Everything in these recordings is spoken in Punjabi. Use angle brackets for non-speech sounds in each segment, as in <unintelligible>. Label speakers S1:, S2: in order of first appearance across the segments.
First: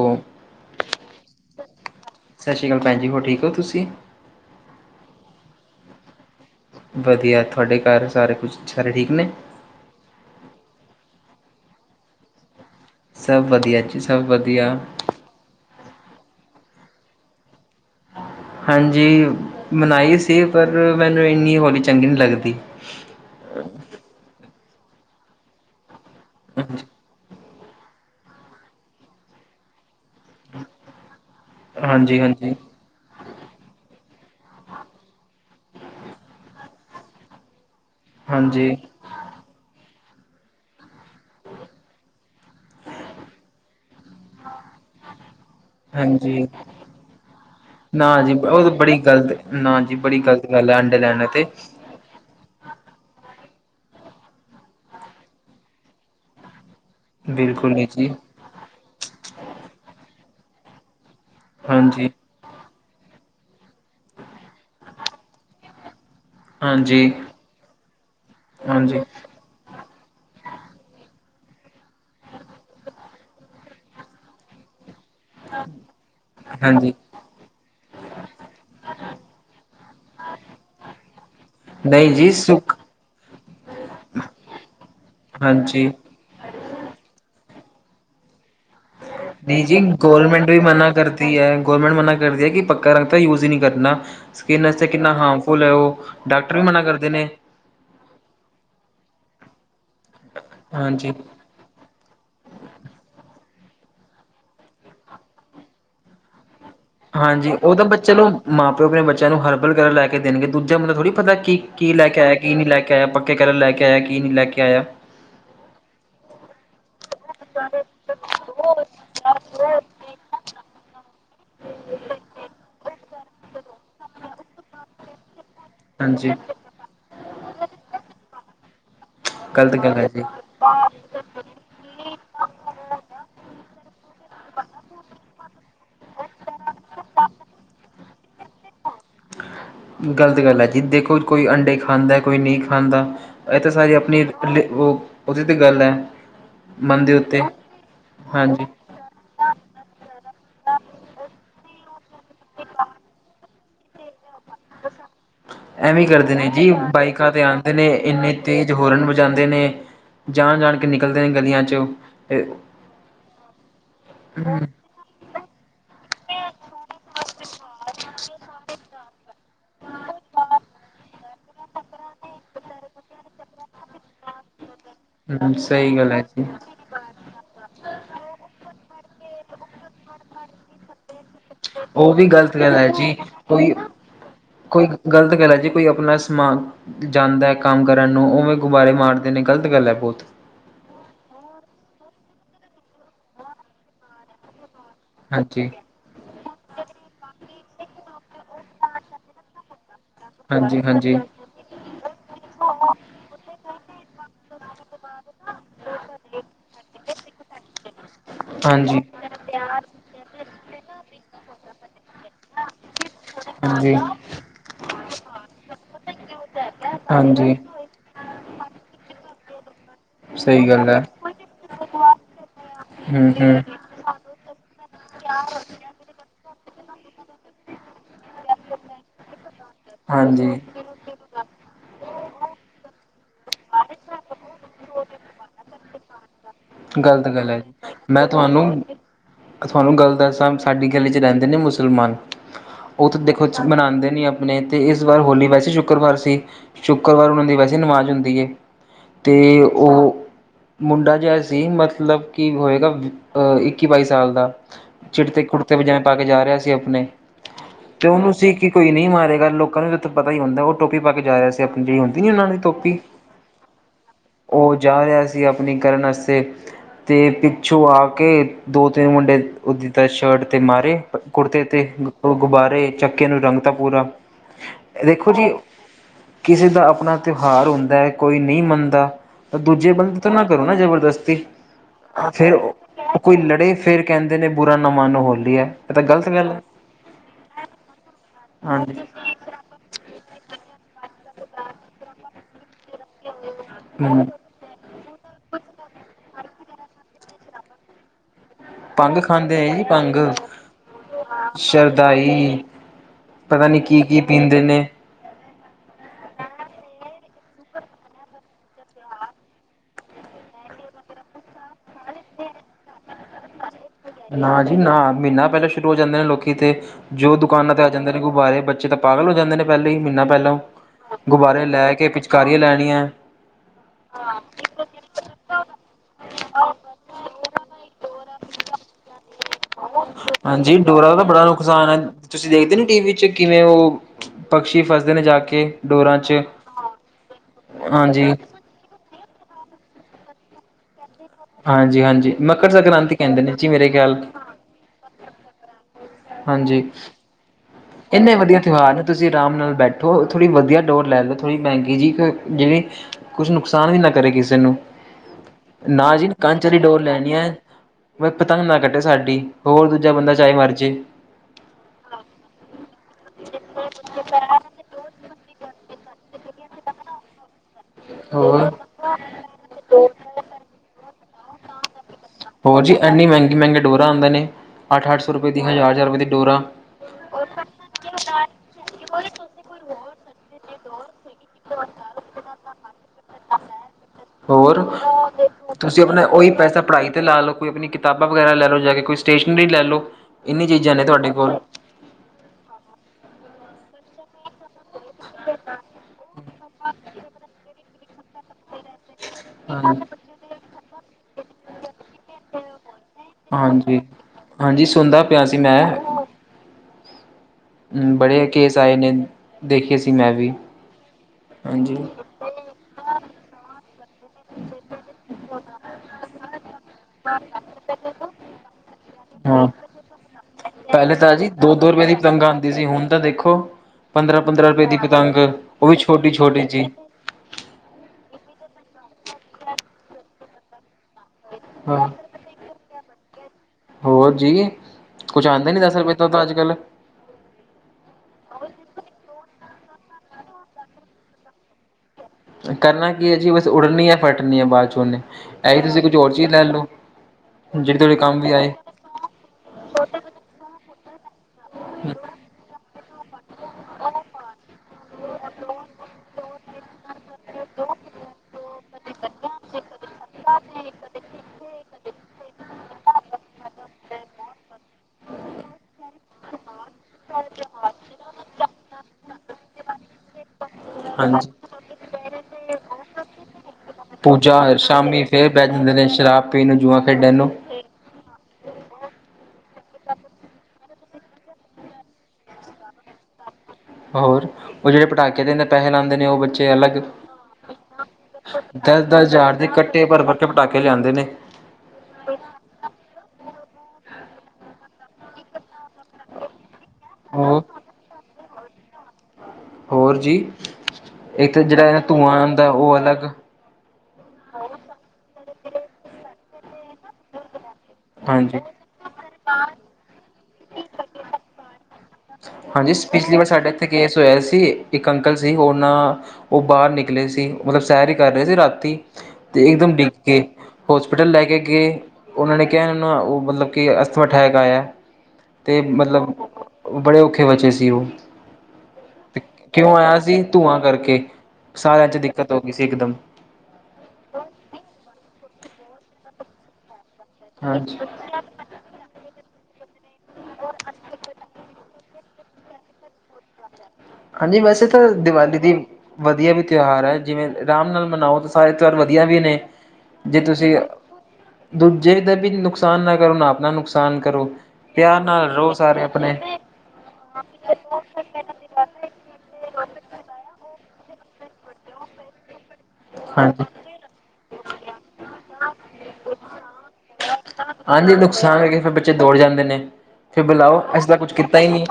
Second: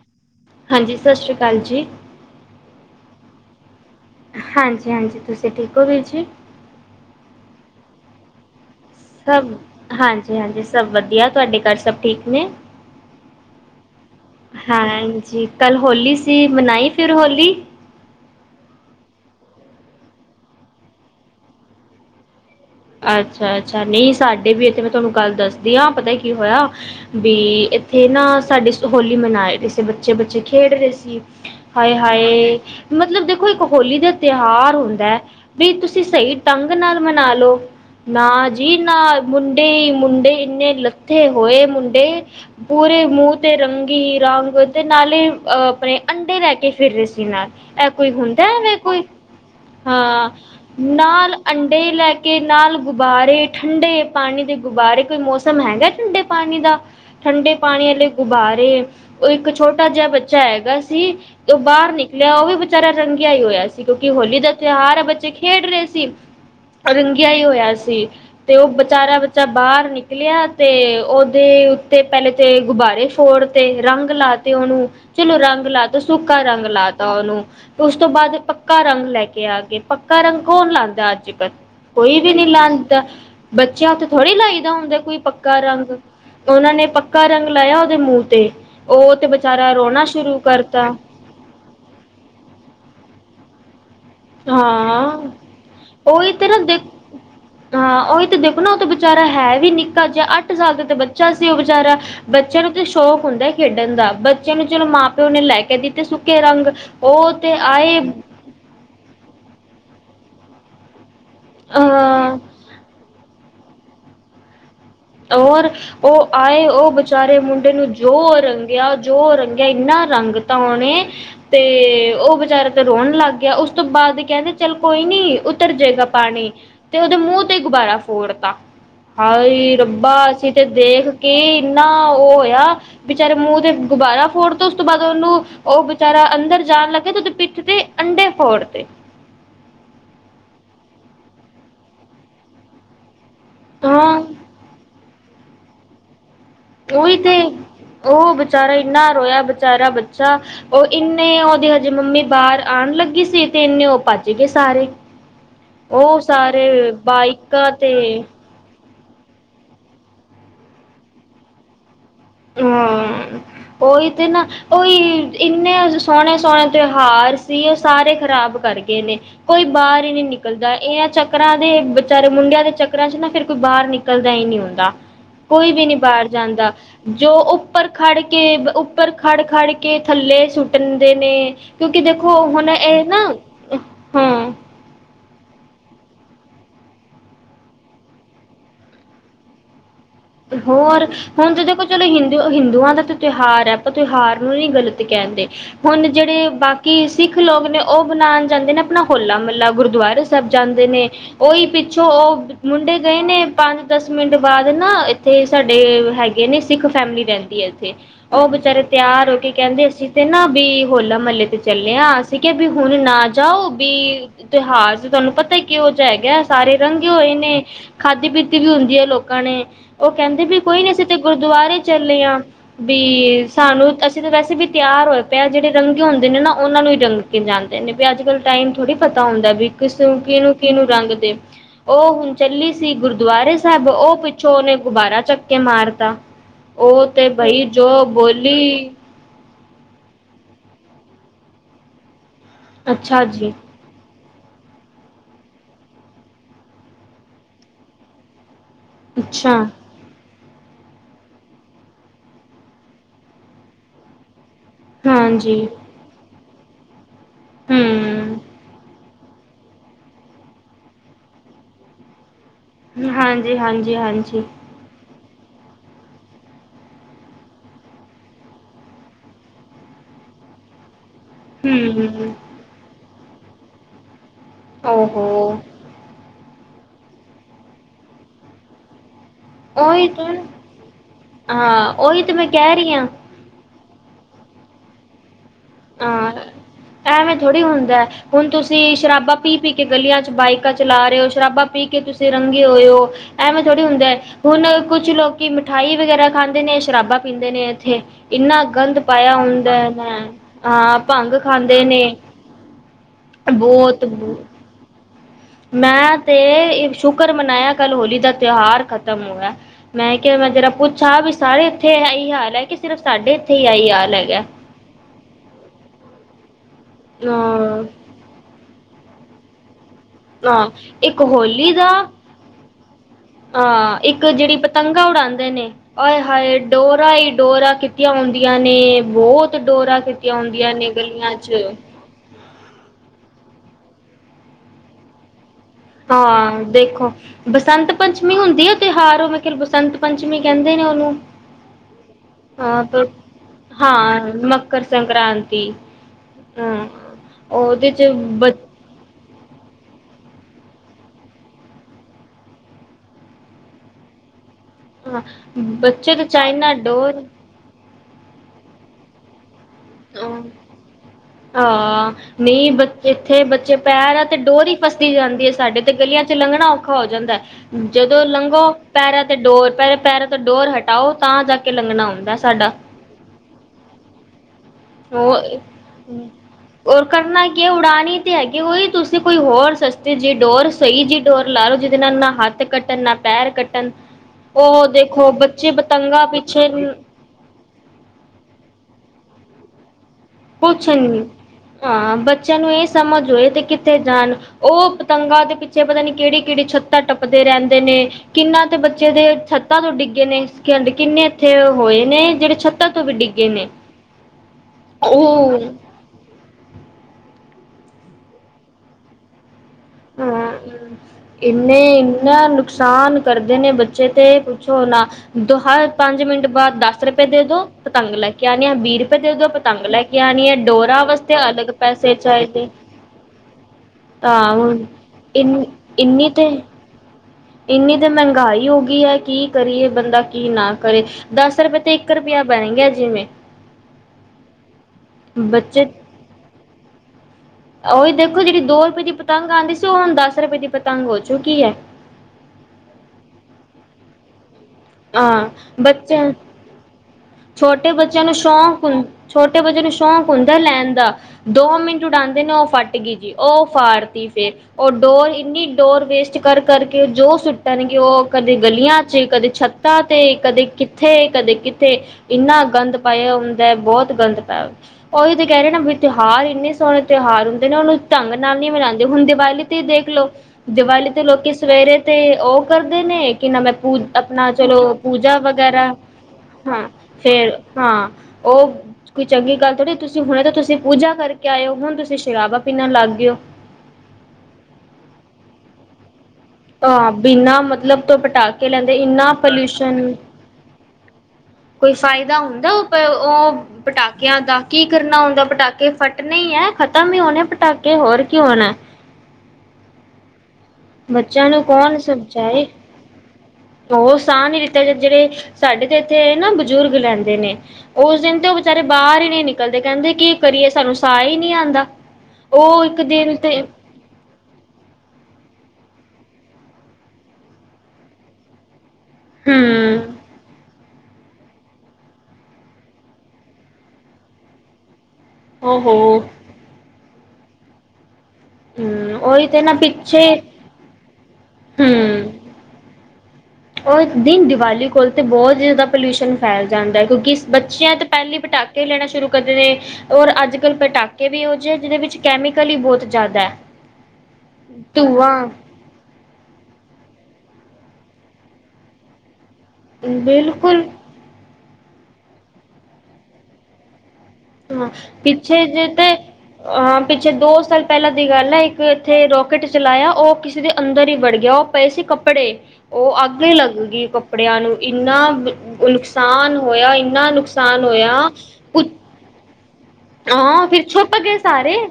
S1: ਓ
S2: ਹਾਂਜੀ ਸਤਿ ਸ੍ਰੀ ਅਕਾਲ ਜੀ।
S1: ਸਤਿ ਸ਼੍ਰੀ ਅਕਾਲ ਭੈਣਜੀ ਹੋਰ ਠੀਕ ਹੋ ਤੁਸੀਂ
S2: ਹਾਂਜੀ -ਹਾਂਜੀ ਤੁਸੀਂ ਠੀਕ ਹੋ ਵੀਰ ਜੀ।
S1: ਵਧੀਆ ਤੁਹਾਡੇ ਘਰ ਸਾਰੇ ਕੁਛ ਸਾਰੇ ਠੀਕ ਨੇ?
S2: ਸਭ ਹਾਂਜੀ-ਹਾਂਜੀ ਸਭ ਵਧੀਆ ਤੁਹਾਡੇ ਘਰ ਸਭ ਠੀਕ ਨੇ
S1: ਸਭ ਵਧੀਆ ਜੀ, ਸਭ ਵਧੀਆ।
S2: ਹਾਂਜੀ ਕੱਲ ਹੋਲੀ ਸੀ ਮਨਾਈ ਫਿਰ ਹੋਲੀ
S1: ਹਾਂਜੀ ਮਨਾਈ ਸੀ। ਪਰ ਮੈਨੂੰ ਇੰਨੀ ਹੌਲੀ ਚੰਗੀ ਨਹੀਂ ਲੱਗਦੀ।
S2: ਅੱਛਾ-ਅੱਛਾ ਨਹੀਂ ਸਾਡੇ ਵੀ ਇੱਥੇ ਮੈਂ ਤੁਹਾਨੂੰ ਗੱਲ ਦੱਸਦੀ ਹਾਂ ਪਤਾ ਕੀ ਹੋਇਆ ਵੀ ਤੇ ਨਾ ਸਾਡੀ ਹੋਲੀ ਮਨਾਏ ਰਹੀ ਸੀ। ਬੱਚੇ ਬੱਚੇ ਖੇਡ ਰਹੇ ਸੀ ਹਾਏ
S1: ਹਾਂਜੀ, ਹਾਂਜੀ,
S2: ਹਾਏ ਮਤਲਬ ਦੇਖੋ ਇੱਕ ਹੋਲੀ ਦਾ ਤਿਉਹਾਰ ਹੁੰਦਾ ਹੈ ਵੀ ਤੁਸੀਂ ਸਹੀ ਢੰਗ ਨਾਲ ਮਨਾ ਲਓ ਨਾ ਜੀ
S1: ਹਾਂਜੀ,
S2: ਨਾ ਮੁੰਡੇ ਮੁੰਡੇ ਇੰਨੇ ਲ ਲੱਥੇ ਹੋਏ ਮੁੰਡੇ ਪੂਰੇ ਮੂੰਹ ਤੇ ਰੰਗੀ ਰੰਗ ਤੇ ਨਾਲੇ ਅਹ ਆਪਣੇ ਅੰਡੇ
S1: ਹਾਂਜੀ।
S2: ਲੈ ਕੇ ਫਿਰ ਰਹੇ ਸੀ ਨਾਲ ਇਹ
S1: ਨਾ
S2: ਕੋਈ
S1: ਜੀ
S2: ਹੁੰਦਾ
S1: ਉਹ ਤਾਂ
S2: ਐਵੇਂ
S1: ਬੜੀ
S2: ਕੋਈ
S1: ਗ਼ਲਤ ਨਾ ਜੀ ਬੜੀ
S2: ਹਾਂ
S1: ਗ਼ਲਤ ਗੱਲ ਹੈ ਅੰਡੇ ਲੈਣਾ
S2: ਨਾਲ
S1: ਤੇ
S2: ਅੰਡੇ ਲੈ ਕੇ ਨਾਲ ਗੁਬਾਰੇ ਠੰਡੇ ਪਾਣੀ ਦੇ ਗੁਬਾਰੇ ਕੋਈ ਮੌਸਮ ਹੈਗਾ ਠੰਡੇ ਪਾਣੀ ਦਾ ਠੰਡੇ
S1: ਬਿਲਕੁਲ
S2: ਪਾਣੀ
S1: ਨਹੀਂ
S2: ਵਾਲੇ
S1: ਜੀ।
S2: ਗੁਬਾਰੇ ਉਹ ਇੱਕ ਛੋਟਾ ਜਿਹਾ ਬੱਚਾ ਹੈਗਾ ਸੀ। ਉਹ ਬਾਹਰ
S1: ਹਾਂਜੀ,
S2: ਨਿਕਲਿਆ ਉਹ ਵੀ ਬਚਾਰਾ ਰੰਗਿਆ ਹੀ ਹੋਇਆ ਸੀ ਕਿਉਂਕਿ ਹੋਲੀ ਦਾ ਤਿਉਹਾਰ ਬੱਚੇ ਖੇਡ ਰਹੇ ਸੀ।
S1: ਹਾਂਜੀ
S2: ਰੰਗਿਆ ਹੋਇਆ ਸੀ ਤੇ ਉਹ
S1: ਹਾਂਜੀ,
S2: ਵਿਚਾਰਾ ਚਾ ਬਾਹਰ ਨਿਕਲਿਆ ਤੇ ਉਹਦੇ ਉੱਤੇ ਪਹਿਲੇ ਤੇ ਗੁਬਾਰੇ ਫੋੜ ਤੇ ਰੰਗ ਲਾ ਤੇ ਉਹਨੂੰ ਚਲੋ ਰੰਗ ਲਾ ਤ ਸੁੱਕਾ ਰੰਗ ਲਾ
S1: ਹਾਂਜੀ।
S2: ਤਾ ਉਹਨੂੰ ਉਸ ਤੋਂ ਬਾਅਦ ਪੱਕਾ ਰੰਗ ਲੈ ਕੇ ਆ ਗਏ ਪੱਕਾ ਰੰਗ ਕੌਣ ਲਾਉਂਦਾ ਅੱਜ ਕੱਲ ਕੋਈ
S1: ਜੀ
S2: ਵੀ ਨਹੀਂ
S1: ਸੁੱਖ
S2: ਲਾਉਂਦਾ ਬੱਚਿਆਂ ਉੱਥੇ ਥੋੜੀ ਲਾਈਦਾ ਹੁੰਦਾ ਕੋਈ ਪੱਕਾ
S1: ਹਾਂਜੀ,
S2: ਰੰਗ ਉਹਨਾਂ ਨੇ ਪੱਕਾ ਰੰਗ ਲਾਇਆ ਉਹਦੇ ਮੂੰਹ ਤੇ ਉਹ ਤੇ ਬਚਾਰਾ ਰੋਣਾ ਸ਼ੁਰੂ ਕਰਤਾ
S1: ਗੌਰਮੈਂਟ ਮੰਨਾ ਕਰਦੀ ਹੈ ਕਿ ਪੱਕਾ ਰੰਗ ਦਾ ਯੂਜ ਹੀ ਨਹੀਂ ਕਰਨਾ ਸਕਿੰਨਾ ਵਾਸਤੇ
S2: ਹਾਂ
S1: ਹਮਫੁੱਲ ਹੈ। ਉਹ
S2: ਉਹੀ ਤੇ
S1: ਡਾਕਟਰ
S2: ਨਾ
S1: ਵੀ
S2: ਦੇ
S1: ਮਨਾ ਕਰਦੇ ਨੇ
S2: ਹਾਂ ਉਹੀ ਤੇ ਦੇਖੋ ਨਾ ਉਹ ਤੇ ਬੇਚਾਰਾ ਹੈ। ਵੀ ਨਿੱਕਾ ਜਿਹਾ ਅੱਠ ਸਾਲ ਦਾ ਤਾਂ
S1: ਹਾਂਜੀ
S2: ਬੱਚਾ ਸੀ। ਉਹ ਵਿਚਾਰਾ ਬੱਚਿਆਂ ਨੂੰ ਤਾਂ ਸ਼ੌਕ ਹੁੰਦਾ ਖੇਡਣ ਦਾ ਬੱਚਿਆਂ ਨੂੰ ਚਲੋ ਮਾਂ ਪਿਓ ਨੇ ਲੈ ਕੇ ਦਿੱਤੇ ਸੁੱਕੇ ਰੰਗ ਉਹ
S1: ਹਾਂਜੀ
S2: ਤੇ
S1: ਉਹ ਤਾਂ ਬ
S2: ਆਏ
S1: ਚਲੋ ਮਾਂ ਪਿਓ ਆਪਣੇ ਬੱਚਿਆਂ ਨੂੰ ਹਰਬਲ ਵਗੈਰਾ ਲੈ ਕੇ ਦੇਣਗੇ ਦੂਜਾ ਬੰਦਾ ਥੋੜੀ ਪਤਾ ਕੀ ਲੈ ਕੇ ਆਇਆ
S2: ਅਹ
S1: ਕੀ ਨਹੀਂ ਲੈ ਕੇ ਆਇਆ ਪੱਕੇ ਕਲਰ ਲੈ ਕੇ ਆਇਆ ਕੀ ਨਹੀਂ ਲੈ ਕੇ ਆਇਆ
S2: ਹੋਰ ਉਹ ਆਏ ਉਹ ਵਿਚਾਰੇ ਮੁੰਡੇ ਨੂੰ ਜੋ ਰੰਗਿਆ, ਜੋ ਰੰਗਿਆ ਇੰਨਾ ਰੰਗ ਤਾਂ ਉਹਨੇ ਤੇ ਉਹ ਵਿਚਾਰਾ ਤੇ ਰੋਣ ਲੱਗ ਗਿਆ ਉਸ ਤੋਂ ਬਾਅਦ ਕਹਿੰਦੇ ਚੱਲ ਕੋਈ ਨੀ ਉੱਤਰ ਜਾਏਗਾ
S1: ਹਾਂਜੀ
S2: ਪਾਣੀ ਤੇ ਉਹਦੇ ਮੂੰਹ ਤੇ ਗੁਬਾਰਾ ਫੋੜਤਾ
S1: ਗ਼ਲਤ
S2: ਹਾਏ
S1: ਗੱਲ ਹੈ
S2: ਰੱਬਾ
S1: ਜੀ
S2: ਤੇ ਅਸੀਂ ਦੇਖ ਕੇ ਇੰਨਾ ਉਹ ਹੋਇਆ ਬਚਾਰੇ ਮੂੰਹ ਤੇ ਗੁਬਾਰਾ ਫੋੜ ਤੇ ਉਸ ਤੋਂ ਬਾਅਦ ਉਹਨੂੰ ਉਹ ਬਚਾਰਾ ਅੰਦਰ ਜਾਣ ਲੱਗੇ ਤੇ ਉਹਦੇ ਪਿੱਠ ਤੇ ਅੰਡੇ ਫੋੜ ਤੇ
S1: ਗਲਤ ਗੱਲ ਹੈ ਜੀ ਦੇਖੋ ਕੋਈ ਅੰਡੇ ਖਾਂਦਾ ਕੋਈ ਨਹੀਂ ਖਾਂਦਾ ਇਹ ਤਾਂ ਸਾਰੇ
S2: ਹਾਂ
S1: ਆਪਣੇ ਉਹ ਉਹਦੇ ਤੇ ਗੱਲ ਹੈ ਮਨ ਦੇ
S2: ਉਹੀ ਤੇ
S1: ਉੱਤੇ
S2: ਉਹ
S1: ਹਾਂਜੀ
S2: ਵਿਚੇਰਾ ਇੰਨਾ ਰੋਇਆ ਵਿਚੇਾਰਾ ਬੱਚਾ ਉਹ ਇੰਨੇ ਉਹਦੀ ਹਜੇ ਮੰਮੀ ਬਾਹਰ ਆਉਣ ਲੱਗੀ ਸੀ ਤੇ ਇੰਨੇ ਉਹ ਭੱਜ ਸੀਗੇ ਸਾਰੇ
S1: ਐਵੇਂ
S2: ਉਹ
S1: ਕਰਦੇ ਨੇ ਜੀ
S2: ਸਾਰੇ ਬਾਈਕਾਂ
S1: ਆਉਂਦੇ ਨੇ
S2: ਤੇ
S1: ਇੰਨੇ ਤੇਜ਼ ਹਰਨ ਵਜਾਉਂਦੇ ਨੇ ਜਾਣ ਜਾਣ ਕੇ ਨਿਕਲਦੇ ਨੇ ਗਲੀਆਂ ਚ
S2: ਹੂ ਉਹੀ ਤੇ ਨਾ ਉਹੀ ਇੰਨੇ ਸੋਹਣੇ ਸੋਹਣੇ ਤਿਉਹਾਰ ਸੀ ਉਹ ਸਾਰੇ ਖ਼ਰਾਬ ਕਰ ਗਏ ਨੇ ਕੋਈ ਬਾਹਰ ਹੀ ਨੀ ਨਿਕਲਦਾ ਇਹਨਾਂ ਚੱਕਰਾਂ ਦੇ ਵਿਚਾਰੇ ਮੁੰਡਿਆਂ ਦੇ ਚੱਕਰਾਂ ਚ ਨਾ ਫਿਰ ਕੋਈ ਬਾਹਰ ਨਿਕਲ ਨਿਕਲਦਾ ਹੀ ਨਹੀਂ ਹੁੰਦਾ ਕੋਈ ਵੀ ਨੀ
S1: ਸਹੀ ਗੱਲ ਹੈ
S2: ਬਾਹਰ
S1: ਜੀ
S2: ਜਾਂਦਾ ਜੋ ਉੱਪਰ ਖੜ ਕੇ ਉੱਪਰ ਖੜ- ਖੜ ਕੇ ਥੱਲੇ ਸੁੱਟਦੇ ਨੇ ਕਿਉਂਕਿ
S1: ਉਹ ਵੀ
S2: ਦੇਖੋ
S1: ਗ਼ਲਤ
S2: ਹੁਣ
S1: ਗੱਲ ਹੈ
S2: ਇਹ
S1: ਜੀ
S2: ਨਾ
S1: ਕੋਈ
S2: ਹਾਂ
S1: ਕੋਈ ਗ਼ਲਤ ਗੱਲ ਹੈ ਜੀ ਕੋਈ ਆਪਣਾ ਸਮਾਨ ਜਾਂਦਾ ਹੈ ਕੰਮ ਕਰਨ ਨੂੰ ਉਵੇਂ ਗੁਬਾਰੇ ਮਾਰਦੇ ਨੇ ਗ਼ਲਤ ਗੱਲ ਹੈ ਬਹੁਤ
S2: ਹੋਰ ਹੁਣ ਤੇ ਦੇਖੋ ਚਲੋ ਹਿੰਦੂ ਹਿੰਦੂਆਂ ਦਾ ਤਾਂ ਤਿਉਹਾਰ ਹੈ ਆਪਾਂ ਤਿਉਹਾਰ ਨੂੰ ਨੀ ਗਲਤ ਕਹਿੰਦੇ
S1: ਹਾਂਜੀ।
S2: ਹੁਣ ਜਿਹੜੇ ਬਾਕੀ ਕਿ ਸਿੱਖ ਲੋਕ ਨੇ ਉਹ ਬਣਾਉਣ ਜਾਂਦੇ ਨੇ ਆਪਣਾ ਹੋਲਾ ਮਹਲਾ ਗੁਰਦੁਆਰੇ ਸਾਹਿਬ
S1: ਹਾਂਜੀ
S2: ਜਾਂਦੇ ਨੇ
S1: ਹਾਂਜੀ।
S2: ਉਹੀ ਪਿੱਛੋਂ ਉਹ ਮੁੰਡੇ ਗਏ ਨੇ ਪੰਜ ਦਸ ਮਿੰਟ ਬਾਅਦ ਨਾ ਇੱਥੇ ਸਾਡੇ ਹੈਗੇ ਨੇ ਸਿੱਖ ਫੈਮਿਲੀ ਰਹਿੰਦੀ ਹੈ ਇੱਥੇ ਉਹ ਵਿਚਚਾਰੇ
S1: ਹਾਂਜੀ।
S2: ਤਿਆਰ ਹੋ ਕੇ ਕਹਿੰਦੇ ਅਸੀਂ ਤੇ ਨਾ ਵੀ ਹੋਲਾ ਮਹੱਲੇ ਤੇ ਚੱਲੇ ਆ ਅਸੀਂ ਕਿਹਾ ਵੀ ਹੁਣ ਨਾ ਜਾਓ ਵੀ
S1: ਹਾਂਜੀ।
S2: ਇਤਿਹਾਸ ਤੁਹਾਨੂੰ ਪਤਾ ਕਿਹੋ ਜਿਹਾ ਹੈਗਾ ਸਾਰੇ ਰੰਗੇ ਹੋਏ
S1: ਹਾਂਜੀ।
S2: ਨੇ ਖਾਧੀ ਪੀਤੀ ਵੀ ਹੁੰਦੀ ਹੈ ਲੋਕਾਂ ਨੇ ਉਹ ਕਹਿੰਦੇ ਵੀ
S1: ਸਹੀ
S2: ਕੋਈ
S1: ਗੱਲ
S2: ਨੀ
S1: ਹੈ।
S2: ਅਸੀਂ ਤੇ ਗੁਰਦੁਆਰੇ ਚੱਲੇ ਹਾਂ ਵੀ
S1: ਹੂੰ ਹੂੰ।
S2: ਸਾਨੂੰ ਤਾਂ ਵੈਸੇ ਵੀ ਤਿਆਰ ਹੋਏ ਪਿਆ ਜਿਹੜੇ ਰੰਗੇ ਹੁੰਦੇ ਨੇ ਨਾ ਉਹਨਾਂ ਨੂੰ ਹੀ ਰੰਗ ਕੇ ਜਾਂਦੇ ਨੇ ਵੀ ਅੱਜ ਕੱਲ੍ਹ ਟਾਈਮ ਥੋੜੀ ਪਤਾ ਹੁੰਦਾ ਵੀ ਕਿਸ ਨੂੰ ਕਿਹਨੂੰ
S1: ਹਾਂਜੀ।
S2: ਕਿਹਨੂੰ ਰੰਗ ਤੇ ਉਹ ਹੁਣ ਚੱਲੀ ਸੀ ਗੁਰਦੁਆਰੇ ਸਾਹਿਬ ਉਹ ਪਿੱਛੋਂ ਉਹਨੇ ਗੁਬਾਰਾ ਚੱਕ ਕੇ ਮਾਰ ਤਾ ਉਹ
S1: ਗ਼ਲਤ
S2: ਤੇ
S1: ਗੱਲ ਹੈ
S2: ਬਈ
S1: ਜੀ
S2: ਜੋ
S1: ਮੈਂ
S2: ਬੋਲੀ
S1: ਤੁਹਾਨੂੰ ਤੁਹਾਨੂੰ ਗੱਲ ਦੱਸਾਂ ਸਾਡੀ ਗਲੀ ਚ ਰਹਿੰਦੇ ਨੇ ਮੁਸਲਮਾਨ ਉਹ ਤਾਂ
S2: ਅੱਛਾ
S1: ਦੇਖੋ
S2: ਜੀ
S1: ਮਨਾਉਦੇ ਨ ਨੇ ਤੇ ਇਸ ਵਾਰ ਹੋਲੀ ਵੈਸੇ ਸ਼ੁੱਕਰਵਾਰ ਸੀ ਸ਼ੁੱਕਰਵਾਰ ਉਹਨਾਂ ਦੀ ਵੈਸੇ ਨਮਾਜ਼ ਹੁੰਦੀ ਤੇ
S2: ਅੱਛਾ
S1: ਉਹ ਮੁੰਡਾ ਜਿ ਸੀ ਮਤਲਬ ਕੀ ਹੋਏਗਾ ਅਹ ਇੱਕੀ ਬਾਈ ਸਾਲ ਦਾ ਚਿੜਤੇ
S2: ਹਾਂਜੀ
S1: ਖੜਤੇ ਬਜਾ ਪਾ ਕੇ ਜਾ ਰਿਹਾ ਸੀ ਆਪਣੇ
S2: ਹੂ
S1: ਅਤੇ ਉਹਨੂੰ ਸੀ ਕਿ ਕੋਈ ਨਹੀਂ ਮਾਰੇਗਾ ਲੋਕਾਂ ਨੂੰ ਤਾਂਥੋਂ ਪਤਾ ਹੀ ਹੁੰਦਾ ਉਹ ਟੋਪੀ ਪਾ ਕੇ ਜਾ ਰਿਹਾ ਸੀ ਆਪਣੀ ਜਿਹੀ ਹੁੰਦੀ ਨਹੀਂ ਉਹਨਾਂ ਦੀ ਤੋਪ
S2: ਹਾਂਜੀ ਹਾਂਜੀ ਹਾਂਜੀ
S1: ਉਹ ਜਾ ਰਿਹਾ ਸੀ ਆਪਣੀ ਕਰਨ ਵਾਸਤੇ ਤੇ ਪਿੱਛੋਂ ਆ ਕੇ ਦੋ ਤਿੰਨ ਮੁੰਡੇ ਦੀ ਤਾਂ ਸ਼ਰਟ ਤੇ ਮਾਰੇ ਕੁੜਤੇ 'ਤੇ
S2: ਹੂੰ
S1: ਗੁਬਾਰੇ ਚੱਕਿਆਂ ਨੂੰ ਰੰਗ ਤ ਪੂਰਾ
S2: ਓਹੋ
S1: ਦੇਖੋ ਜੀ ਕਿਸੇ ਦਾ ਆਪਣਾ ਤਿਉਹਾਰ ਹੁੰਦਾ ਹੈ ਕੋਈ ਨਹੀਂ ਮੰਨਦਾ ਤਾਂ ਦੂਜੇ ਬੰਦੇ ਤਾਂ ਨਾ ਕਰੋ ਨਾ ਜਬਰਦਸਤੀ
S2: ਹਾਂ ਓਹੀ ਤੇ ਮੈਂ ਕਹਿ ਰਹੀ ਹਾਂ
S1: ਕੋਈ ਲੜੇ ਫੇਰ ਕਹਿੰਦੇ ਨੇ ਬੁਰਾ ਨਵਾਂ ਨ ਹੋਲੀ ਹੈ ਇਹ ਤਾਂ ਗ਼ਲਤ
S2: ਹਾਂ
S1: ਗੱਲ ਹੈ
S2: ਐਵੇਂ ਥੋੜ੍ਹੀ ਹੁੰਦਾ ਹੁਣ ਤੁਸੀਂ
S1: ਹਾਂਜੀ
S2: ਸ਼ਰਾਬਾ ਪੀ ਪੀ ਕਿ ਗਲੀਆਂ ਚ ਬਾਈਕਾਂ ਚਲਾ ਰਹੇ ਹੋ ਸ਼ਰਾਬਾਂ ਪੀ ਕੇ ਤੁਸੀਂ ਰੰਗੇ ਹੋਏ ਹੋ ਟਮ ਥੋੜ੍ਹੀ ਹੁੰਦਾ ਹੈ
S1: ਹਮ
S2: ਹੁਣ ਕੁਛ ਲੋਕ ਮਿਠਾਈ ਵਗੈਰਾ ਖਾਂਦੇ ਨੇ ਸ਼ਰਾਬਾ ਪੀਂਦੇ ਨੇ ਇੱਥੇ ਇੰਨਾ ਗੰਦ
S1: ਭੰਗ
S2: ਪਾਇਆ
S1: ਖਾਂਦੇ ਹੈ
S2: ਹੁੰਦਾ
S1: ਜੀ ਭੰਗ
S2: ਨਾ ਹਾਂ ਭੰਗ ਖਾਂਦੇ ਨੇ
S1: ਸ਼ਰਦਾਈ ਪਤਾ ਨੀ ਕੀ
S2: ਬਹੁਤ
S1: ਕੀ
S2: ਬ
S1: ਪੀਂਦੇ ਨੇ <unintelligible>
S2: ਮੈਂ ਤੇ ਸ਼ੁਕਰ ਮਨਾਇਆ ਕੱਲ ਹੋਲੀ ਦਾ ਤਿਉਹਾਰ ਖ਼ਤਮ ਹੋਇਆ। ਮੈਂ ਕਿਹਾ ਮੈਂ ਜਿਹਰਾ ਪੁੱਛਾ ਵੀ ਸਾਰੇ ਇੱਥੇ ਇ ਹੀ ਹਾਲ ਹੈ ਕਿ ਸਿਰਫ ਸਾਡੇ ਇੱਥੇ ਹੀ ਆ ਹੀ ਹਾਲ। ਹੈਗਾ
S1: ਨਾ ਜੀ ਨਾ ਮਹੀਨਾ ਪਹਿਲੇ ਸ਼ੁਰੂ ਹੋ ਜਾਂਦੇ ਨੇ ਲੋਕੀ ਤੇ, ਜੋ ਦੁਕਾਨਾਂ ਤੇ
S2: ਹਾਂ
S1: ਆ ਜਾਂਦੇ ਗੁਬਾਰੇ ਬੱਚੇ ਤਾਂ ਪਾਗਲ ਹੋ ਜਾਂਦੇ ਨੇ ਪਹਿਲੇ ਹੀ ਮਹੀਨਾ ਪਹਿਲਾਂ,
S2: ਅ ਇੱਕ
S1: ਗੁਬਾਰੇ ਲੈ ਕੇ ਪਿਚਕਾਰੀਆਂ ਲੈਣੀਆਂ।
S2: ਹਾਂ, ਇੱਕ ਜਿਹੜੀ ਪਤੰਗ ਉਡਾਨਦੇ ਨੇ। ਆਏ ਹਾਏ ਡੋਰਾਂ ਹੀ ਡੋਰਾਂ ਕੀਤੀਆਂ ਹੁੰਦੀਆਂ ਨੇ ਬਹੁਤ ਡੋਰਾ ਕੀਤੀਆਂ ਹੁੰਦੀਆਂ
S1: ਹਾਂਜੀ
S2: ਨੇ
S1: ਡੋਰਾ ਦਾ
S2: ਗਲੀਆਂ
S1: ਬੜਾ
S2: ਚ
S1: ਨੁਕਸਾਨ ਹੈ। ਤੁਸੀਂ ਦੇਖਦੇ ਨੀ ਟੀਵੀ ਚ ਕਿਵੇਂ ਉਹ ਪਕਸ਼ੀ ਫਸਦੇ ਨੇ ਜਾ ਕੇ ਡੋਰਾਂ ਚ
S2: ਹਾਂ ਦੇਖੋ ਬਸੰਤ
S1: ਹਾਂਜੀ।
S2: ਪੰਚਮੀ ਹੁੰਦੀ ਆ ਤਿਉਹਾਰ ਉਹ ਮੈਂ ਕਿਹਾ ਬਸੰਤ ਪੰਚਮੀ ਕਹਿੰਦੇ ਨੇ ਉਹਨੂੰ
S1: ਹਾਂਜੀ ਹਾਂਜੀ ਮਕਰ
S2: ਹਾਂ ਪਰ
S1: ਸੰਕ੍ਰਾਂਤੀ ਕਹਿੰਦੇ ਨੇ ਜੀ ਮੇਰੇ
S2: ਹਾਂ
S1: ਖਿਆਲ
S2: ਮਕਰ ਸੰਕ੍ਰਾਂਤੀ
S1: ਹਾਂਜੀ
S2: ਹਮ ਉਹਦੇ ਚ
S1: ਇੰਨੇ
S2: ਬ
S1: ਵਧੀਆ ਤਿਵਾ ਤੁਸੀਂ ਆਰਾਮ ਨਾਲ ਬੈਠੋ ਥੋੜ੍ਹੀ ਵਧੀਆ ਡੋਰ ਲੈ ਲਓ ਥੋੜ੍ਹੀ ਮਹਿੰਗੀ ਜੀ ਜਿਹੜੀ ਕੁਛ ਨੁਕਸਾਨ ਵੀ ਨਾ ਕਰੇ ਕਿਸੇ ਨੂੰ
S2: ਹਾਂ ਬੱਚੇ
S1: ਨਾ
S2: ਤੇ
S1: ਜੀ
S2: ਚਾਈਨਾ
S1: ਕੰਚੀ ਡੋਰ ਲੈਣੀ ਹੈ ਬੱਸ ਪਤੰਗ ਨਾ ਕੱਟੇ ਸਾਡੀ, ਹੋਰ ਦੂਜਾ ਬੰਦਾ ਚਾਏ ਮਰਜੇ।
S2: ਹਾਂ, ਨਹੀਂ ਬੱਚੇ ਇੱਥੇ ਬੱਚੇ ਪੈਰਾ ਤੇ ਡੋਹਰੀ ਫਸਦੀ ਜਾਂਦੀ ਹੈ ਸਾਡੇ ਤੇ ਗਲੀਆਂ ਚ ਲੰਘਣਾ ਔਖਾ ਹੋ ਜਾਂਦਾ, ਜਦੋਂ ਲੰਘੋ
S1: ਹੋਰ
S2: ਪੈਰਾਂ ਤੇ ਡੋਰ, ਪਹਿਲੇ ਪੈਰਾਂ ਤੋਂ ਡੋਰ ਹਟਾਓ ਤਾਂ ਜਾ ਕੇ ਲੰਘਣਾ ਹੁੰਦਾ। ਸਾਡਾ
S1: ਹੋਰ ਜੀ ਇ ਐੰਨੀ ਮਹਿੰਗੀ-ਮਹਿੰਗੀ ਡੋਰਾ ਆਂਦੇ ਨੇ, ਅੱਠ-ਅੱਠ ਸੌ ਰੁਪਏ
S2: ਉਹ
S1: ਦੀ, ਹਜ਼ਾਰ-ਹਜ਼ਾਰ ਰੁਪਏ ਦੀ ਡੋਰਾ।
S2: ਔਰ ਕਰਨਾ ਕੀ ਉਡਾਨੀ ਤੇ ਹੈਗੀ, ‌ਓਈ ਤੁਸੀ ਕੋਈ ਹੋਰ ਸਸਤੀ ਜਿ ਡੋਰ ਸਹੀ ਜੀ ਹੋਰ ਲਾ ਲੋ ਜਿਹਦੇ ਨਾਲ ਨਾ ਹੱਥ ਕੱਟਣ, ਨਾ ਪੈਰ ਕੱਟਣ
S1: ਹੋਰ
S2: ਉਹ ਦੇਖੋ ਬੱਚੇ
S1: ਤੁਸੀਂ
S2: ਪਤੰਗਾ
S1: ਆਪਣਾ ਉਹੀ
S2: ਪਿੱਛੇ
S1: ਪੈਸਾ ਪੜ੍ਹਾਈ ਲਾ ਲੋ ਕੋਈ ਆਪਣੀ ਕਿਤਾਬਾਂ ਵਗੈਰਾ ਲੈ ਲੋ ਜਾਕੇ, ਕੋਈ ਸਟੇਸ਼ਨਰੀ ਲੈ ਲੋ।
S2: ਕੁਛ ਨੀ ਹਾਂ ਬੱਚਿਆਂ ਨੂੰ ਇਹ ਸਮਝ ਹੋਏ ਤੇ ਕਿੱਥੇ ਜਾਣ ਉਹ ਪਤੰਗਾਂ ਦੇ ਪਿੱਛੇ ਪਤਾ ਨੀ ਕਿਹੜੀ-ਕਿਹੜੀ ਛੱਤਾਂ ਟੱਪਦੇ ਰਹਿੰਦੇ ਨੇ। ਕਿੰਨਾ ਤੇ ਬੱਚੇ ਦੇ ਛੱਤਾਂ ਤੋਂ
S1: ਹਾਂਜੀ
S2: ਡਿੱਗੇ ਨੇ। ਕਹਿੰਦੇ ਕਿੰਨੇ ਇੱਥੇ ਹੋਏ ਨੇ ਜਿਹੜੇ ਛੱਤ ਤੋਂ ਵੀ ਡਿੱਗੇ ਨੇ
S1: ਹਾਂਜੀ-ਹਾਂਜੀ, ਸੁਣਦਾ ਪਿਆ ਸੀ
S2: ਉਹ
S1: ਮੈਂ। ਬੜੇ ਕੇਸ ਆਏ ਨੇ, ਦੇਖੇ ਸੀ ਮੈਂ ਵੀ
S2: ਹਾਂ ਇੰਨੇ
S1: ਹਾਂਜੀ।
S2: ਇੰਨਾ ਨੁਕਸਾਨ ਕਰਦੇ ਨੇ ਬੱਚੇ ਬੱਚੇ ਤੇ ਪੁੱਛੋ ਨਾ ਦੋਹ ਹਰ ਪੰਜ ਮਿੰਟ ਬਾਅਦ ਦਸ ਰੁਪਏ ਦੇ ਦੋ ਪਤੰਗ ਲੈ ਕਹਿਣੇ ਆ ਵੀਹ ਰੁਪਏ ਦੇ ਦੋਂ
S1: ਹਾਂ
S2: ਪਤੰਗ ਲੈ ਕੇ ਆਉਣੀ ਆ, ਡੋਰਾਂ
S1: ਪਹਿਲੇ ਤਾਂ
S2: ਵਾਸਤੇ
S1: ਜੀ
S2: ਅਲੱਗ
S1: ਦੋ ਦੋ ਰੁਪਏ
S2: ਪੈਸੇ
S1: ਦੀ ਪਤੰਗ
S2: ਚਾਹੀਦੇ
S1: ਆਉਂਦੀ ਸੀ ਹੁਣ ਤਾਂ ਦੇਖੋ
S2: ਤਾਂ
S1: ਪੰਦਰਾਂ-ਪੰਦਰਾਂ
S2: ਹੁਣ
S1: ਰੁਪਏ ਦੀ ਪਤੰਗ
S2: ਇਨ
S1: ਉਹ ਵੀ
S2: ਇੰਨੀ ਤੇ
S1: ਛੋਟੀ-ਛੋਟੀ ਜੀ।
S2: ਇੰਨੀ ਤੇ ਮਹਿੰਗਾਈ ਹੋ ਗਈ ਏ, ਕੀ ਕਰੀਏ ਬੰਦਾ ਕੀ ਨਾ ਕਰੇ। ਦਸ ਰੁਪਏ ਤੇ
S1: ਹਾਂ।
S2: ਇੱਕ ਰੁਪਇਆ ਬਣ ਗਿਆ ਜਿਵੇਂ।
S1: ਹੋਰ ਜੀ, ਕੁਛ ਆਂਦਾ ਨੀ
S2: ਬੱਚੇ
S1: ਦਸ ਰੁਪਏ ਤੋਂ ਤਾਂ ਅੱਜ-ਕੱਲ੍ਹ।
S2: ਉਹੀ ਦੇਖੋ ਜਿਹੜੀ ਦੋ ਰੁਪਏ ਦੀ ਪਤੰਗ ਆਂਦੀ ਸੀ। ਉਹ ਹੁਣ ਦਸ ਰੁਪਏ ਦੀ ਪਤੰਗ ਹੋ ਚੁੱਕੀ ਐ।
S1: ਕਰਨਾ ਕੀ ਹੈ ਜੀ ਬਸ ਉੱਡਨੀ ਏ, ਫਟਨੀ ਏ ਬਾਦ ਚੋ
S2: ਹਾਂ ਬੱਚਿਆਂ, ਛੋਟੇ
S1: ਜਿਹੜੀ ਤੁਹਾਡੇ
S2: ਬੱਚਿਆਂ ਨੂੰ
S1: ਕੰਮ ਵੀ ਆਏ।
S2: ਸ਼ੌਕ ਹੁੰ ਛੋਟੇ ਬੱਚੇ ਨੂੰ ਸ਼ੌਕ ਹੁੰਦਾ ਲੈਣ ਦਾ ਦੋ ਮਿੰਟ ਉਡਾਂਦੇ ਨੇ ਉਹ ਫੱਟ ਗੀ ਜੀ, ਉਹ ਫਾਰਤੀ ਫੇਰ। ਔਰ ਡੋਰ ਇੰਨੀ ਡੋਰ ਵੇਸਟ ਕਰ ਕਰਕੇ ਜੋ ਸੁੱਟਣਗੇ ਉਹ ਕਦੇ ਗਲੀਆਂ ਚ ਕਦੇ ਛੱਤ ਤੇ ਕਦੇ ਕਿੱਥੇ, ਕਦੇ ਕਿਤੇ ਇਨਾਂ ਗੰਦ ਪਾਇਆ ਹੁੰਦਾ। ਬਹੁਤ ਗੰਦ ਪਾਇਆ, ਉਹ ਤੇ ਕਹਿ ਰਹੇ ਨਾ ਵੀ
S1: ਹੂੰ।
S2: ਤਿਉਹਾਰ ਇੰਨੇ ਸੋਹਣੇ ਤਿਉਹਾਰ ਹੁੰਦੇ ਨੇ ਉਹਨੂੰ ਢੰਗ ਨਾਲ ਨਹੀਂ ਮਨਾਂਦੇ, ਹੁਣ ਦੀਵਾਲੀ ਤੇ ਹੀ ਦੇਖਲੋ ਦੀਵਾਲੀ ਤੇ
S1: ਹਾਂਜੀ।
S2: ਲੋਕੀ ਸਵੇਰੇ ਤੇ ਉਹ ਕਰਦੇ ਨੇ ਕਿ ਨਵੇ ਪੂਜਾ ਆਪਣਾ
S1: ਹਰ
S2: ਚਲੋ
S1: ਸ਼ਾਮੀ
S2: ਪੂਜਾ
S1: ਫੇਰ ਬਹਿ
S2: ਵਗੈਰਾ
S1: ਜਾਂਦੇ ਨੇ ਸ਼ਰਾਬ ਪੀਣ ਨੂੰ
S2: ਹਾਂ
S1: ਜੂਆ ਖੇਡਣ ਨੂੰ।
S2: ਫਿਰ ਹਾਂ ਉਹ ਕੋਈ ਚੰਗੀ ਗੱਲ ਥੋੜ੍ਹੀ ਤੁਸੀਂ ਹੁਣੇ ਤਾਂ ਤੁਸੀਂ ਪੂਜਾ ਕਰਕੇ ਆਏ ਹੋ, ਹੁਣ ਤੁਸੀਂ ਸ਼ਰਾਬਾ ਪੀਨਣੲ ਲੱਗ ਗਏ ਹੋ।
S1: ਹੋਰ, ਉਹ ਜਿਹੜੇ ਪਟਾਕੇ ਦੇ ਪੈਸੇ ਲਾਂਦੇ ਨੇ ਉਹ ਬੱਚੇ ਅਲੱਗ
S2: ਤਾਂ ਬਿਨਾਂ ਮਤਲਬ ਤੋਂ ਪਟਾਕੇ ਲੈਂਦੇ
S1: ਦੱਸ-ਦੱਸ
S2: ਇੰਨਾ
S1: ਹਜਾਰ ਦੇ ਕੱਟੇ
S2: ਪੋਲਿਊਸ਼ਨ
S1: ਭਰ-ਭਰ ਕੇ ਪਟਾਕੇ ਲਿਆਂਦੇ ਨੇ।
S2: ਕੋਈ ਫ਼ਾਇਦਾ ਹੁੰਦਾ ਉਹ ਪਰ ਉਹ ਪਟਾਕਿਆਂ ਦਾ ਕੀ ਕਰਨਾ ਹੁੰਦਾ ਪਟਾਕੇ ਫੱਟਣੇ ਹੀ ਐ। ਖਤਮ ਹੀ ਹੋਣੇ
S1: ਹੋਰ
S2: ਪਟਾਕੇ ਹੋਰ ਕੀ ਹੋਣਾ।
S1: ਹੋਰ ਜੀ,
S2: ਬੱਚਿਆਂ
S1: ਇੱਥੇ
S2: ਨੂੰ ਕੌਣ
S1: ਜਿਹੜਾ ਧੂੰਆਂ
S2: ਸਮਝਾਏ
S1: ਆਂਦਾ ਉਹ ਅਲੱਗ।
S2: ਉਹ ਸਾਹ ਨੀ ਲਿ‌ਤਾ ਜਾ, ਜਿਹੜੇ ਸਾਡੇ ਤੇ ਇੱਥੇ ਨਾ ਬਜ਼ੁਰਗ ਰਹਿੰਦੇ ਨੇ ਉਸ ਦਿਨ ਤਾਂ ਉਹ
S1: ਹਾਂਜੀ
S2: ਬਚਾਰੇ ਬਾਹਰ ਹੀ ਨੀ ਨਿਕਲਦੇ ਕਹਿੰਦੇ ਕਿ ਕਰੀਏ ਸਾਨੂੰ ਸਾਹ ਹੀ ਨਹੀਂ ਆਂਦਾ। ਉਹ ਇੱਕ ਦਿਨ ਤੇ
S1: ਤੇ ਕੇਸ ਹੋਇਆ ਸੀ, ਇੱਕ ਅੰਕਲ ਸੀ ਉਹਨਾਂ ਉਹ ਬਾਹਰ ਨਿਕਲੇ ਸੀ, ਮਤਲਬ ਸੈਰ ਹੀ ਕਰ ਰਹੇ ਸੀ ਰਾਤੀ ਤੇ ਇਕਦਮ ਡਿੱਗ
S2: ਹਮ
S1: ਗਏ। ਹੋਸਪਿਟਲ ਲੈ ਕੇ ਗਏ, ਉਹਨਾਂ ਨੇ ਕਿਹਾ ਇਹਨਾਂ ਉਹ ਮਤਲਬ ਕਿ ਅਸਥਮਾ ਅਟੈਕ ਆਇਆ। ਤੇ
S2: ਓਹੋ
S1: ਮਤਲਬ ਬੜੇ ਔਖੇ ਬਚੇ ਸੀ ਉਹ।
S2: ਹਮ ਉਹੀ ਤੇ ਨਾ
S1: ਕਿਉਂ ਆਇਆ
S2: ਪਿੱਛੇ
S1: ਸੀ, ਧੂੰਆਂ ਕਰਕੇ ਸਾਰਿਆਂ ਚ ਦਿੱਕਤ ਹੋ ਗਈ ਸੀ ਇਕ ਦਮ।
S2: ਉਸ ਦਿਨ ਦੀਵਾਲੀ ਕੋਲ ਤੇ ਬਹੁਤ ਹੀ ਜ਼ਿਆਦਾ ਪੋਲਿਊਸ਼ਨ ਫੈਲ ਜਾਂਦਾ। ਕਿਉਂਕਿ ਬੱਚਿਆਂ
S1: ਹਾਂਜੀ
S2: ਤੇ ਪਹਿਲੇ ਪਟਾਕੇ ਪੇ ਲੈਣਾ ਸ਼ੁਰੂ ਕਰਦੇ ਨੇ ਔਰ ਅੱਜ-ਕੱਲ੍ਹ ਪਟਾਕੇ ਵੀ ਇਹੋ ਜਿਹੇ ਹੈ ਜਿਹਦੇ ਵਿੱਚ ਕੈਮੀਕਲ ਹੀ ਬਹੁਤ ਜ਼ਿਆਦਾ।
S1: ਹਾਂਜੀ ਵੈਸੇ ਤਾਂ
S2: ਧੂੰਆਂ
S1: ਦੀਵਾਲੀ ਦੀ ਵਧੀਆ ਵੀ ਤਿਉਹਾਰ ਹੈ ਜਿਵੇਂ ਆਰਾਮ ਨਾਲ ਮਨਾਓ ਤਾਂ ਸਾਰੇ ਤਿਉਹਾਰ ਵਧੀਆ ਵੀ ਨੇ। ਜੇ ਤੁਸੀਂ
S2: ਬਿਲਕੁਲ
S1: ਦੂਜੇ ਦਾ ਵੀ ਨੁਕਸਾਨ ਨਾ ਕਰੋ ਨਾ ਆਪਣਾ ਨੁਕਸਾਨ ਕਰੋ।
S2: ਹਾਂ
S1: ਪਿਆਰ ਨਾਲ
S2: ਪਿੱਛੇ
S1: ਰਹੋ
S2: ਜੇ
S1: ਸਾਰੇ
S2: ਤੇ
S1: ਆਪਣੇ
S2: ਹਾਂ ਪਿੱਛੇ ਦੋ ਸਾਲ ਪਹਿਲਾਂ ਦੀ ਗੱਲ ਹੈ ਇੱਕ ਇੱਥੇ ਰੋਕੇਟ ਚਲਾਇਆ ਉਹ ਕਿਸੇ ਦੇ ਅੰਦਰ ਹੀ ਵੜ ਗਿਆ ਉਹ ਪਏ ਸੀ ਕੱਪੜੇ ਉਹ ਅੱਗ ਈ
S1: ਹਾਂਜੀ
S2: ਲੱਗ ਗਈ ਕੱਪੜਿਆਂ ਨੂੰ ਇੰਨਾ ਨੁਕਸਾਨ ਹੋਇਆ ਇੰਨਾ ਨੁਕਸਾਨ
S1: ਹਾਂਜੀ
S2: ਹੋਇਆ।
S1: ਨੁਕਸਾਨ ਕਰਕੇ
S2: ਪੁ
S1: ਫਿਰ ਬੱਚੇ ਦੌੜ ਜਾਂਦੇ ਨੇ-
S2: ਹਾਂ
S1: ਬੁਲਾਓ
S2: ਫਿਰ
S1: ਅਸੀਂ
S2: ਛੁੱਪ
S1: ਤਾਂ ਕੁਛ
S2: ਗਏ
S1: ਕੀਤਾ ਹੀ
S2: ਸਾਰੇ।
S1: ਨਹੀਂ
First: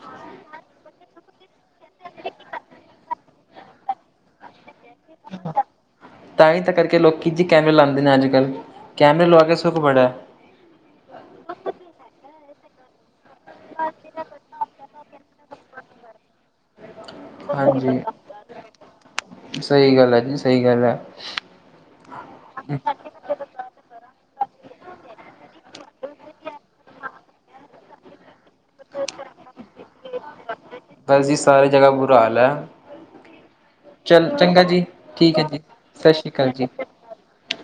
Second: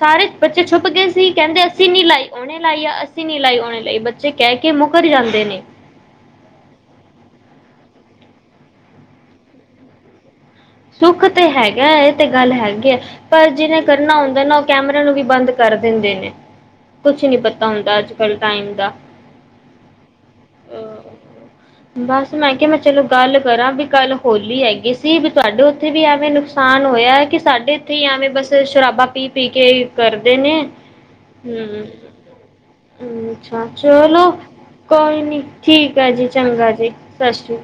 S2: ਸਾਰੇ ਬੱਚੇ ਛੁਪ ਗਏ ਸੀ ਕਹਿੰਦੇ ਅਸੀਂ ਨੀ ਲਾਈ ਓਨੇ ਲਾਈਏ ਆ ਅਸੀਂ ਨੀ ਲਾਈ ਓਹਨੇ ਲਾਈ ਕਹਿ ਕੇ ਮੁੱਕਰ ਜਾਂਦੇ ਨੇ।
S1: ਤਾਂ ਹੀ ਤਾਂ ਕਰਕੇ ਲੋਕ ਜੀ ਕੈਮਰੇ ਲਉਦੇ ਨੇ ਅੱਜ ਕੱਲ੍ਹ ਕੈਮਰੇ ਲਵਾ ਕੇ ਸੁੱਖ ਬੜਾ।
S2: ਸੁੱਖ ਤੇ ਹੈਗਾ ਇਹ ਤੇ ਗੱਲ ਹੈਗੀ ਹੈ ਪਰ ਜਿਹਨੇ ਕਰਨਾ ਹੁੰਦਾ ਨਾ ਉਹ ਕੈਮਰਿਆਂ ਨੂੰ ਵੀ ਬੰਦ ਕਰ ਦਿੰਦੇ ਨੇ। ਕੁਛ ਨੀ ਪਤਾ ਹੁੰਦਾ
S1: ਹਾਂਜੀ
S2: ਅੱਜ-ਕੱਲ ਟਾਈਮ ਦਾ।
S1: ਸਹੀ ਗੱਲ ਹੈ ਜੀ ਸਹੀ ਗੱਲ ਹੈ
S2: ਬਸ ਮੈਂ ਕਿਹਾ ਮੈਂ ਚਲੋ ਗੱਲ ਕਰਾਂ ਵੀ ਕੱਲ ਹੋਲੀ ਹੈਗੀ ਸੀ ਤੁਹਾਡੇ ਉੱਥੇ ਵੀ ਐਵੇਂ ਨੁਕਸਾਨ ਹੋਇਆ ਕਿ ਸਾਡੇ ਇੱਥੇ ਹੀ ਐਵੇਂ ਬੱਸ ਸ਼ਰਾਬਾ ਪੀ-ਪੀ ਕੇ ਕਰਦੇ ਨੇ
S1: ਬਸ ਜੀ ਸਾਰੀ
S2: ਹੂੰ।
S1: ਜਗ੍ਹਾ ਬੁਰਾ ਹਾਲ ਹੈ
S2: ਅੱਛਾ
S1: ਚਲ
S2: ਚਲੋ
S1: ਚੰਗਾ ਜੀ
S2: ਕੋਈ
S1: ਠੀਕ
S2: ਨੀ
S1: ਹੈ ਜੀ
S2: ਠੀਕ ਹੈ
S1: ਸਤਿ
S2: ਜੀ
S1: ਸ਼੍ਰੀ ਅਕਾਲ
S2: ਚੰਗਾ ਜੀ। ਸਤਿ ਸ਼੍ਰੀ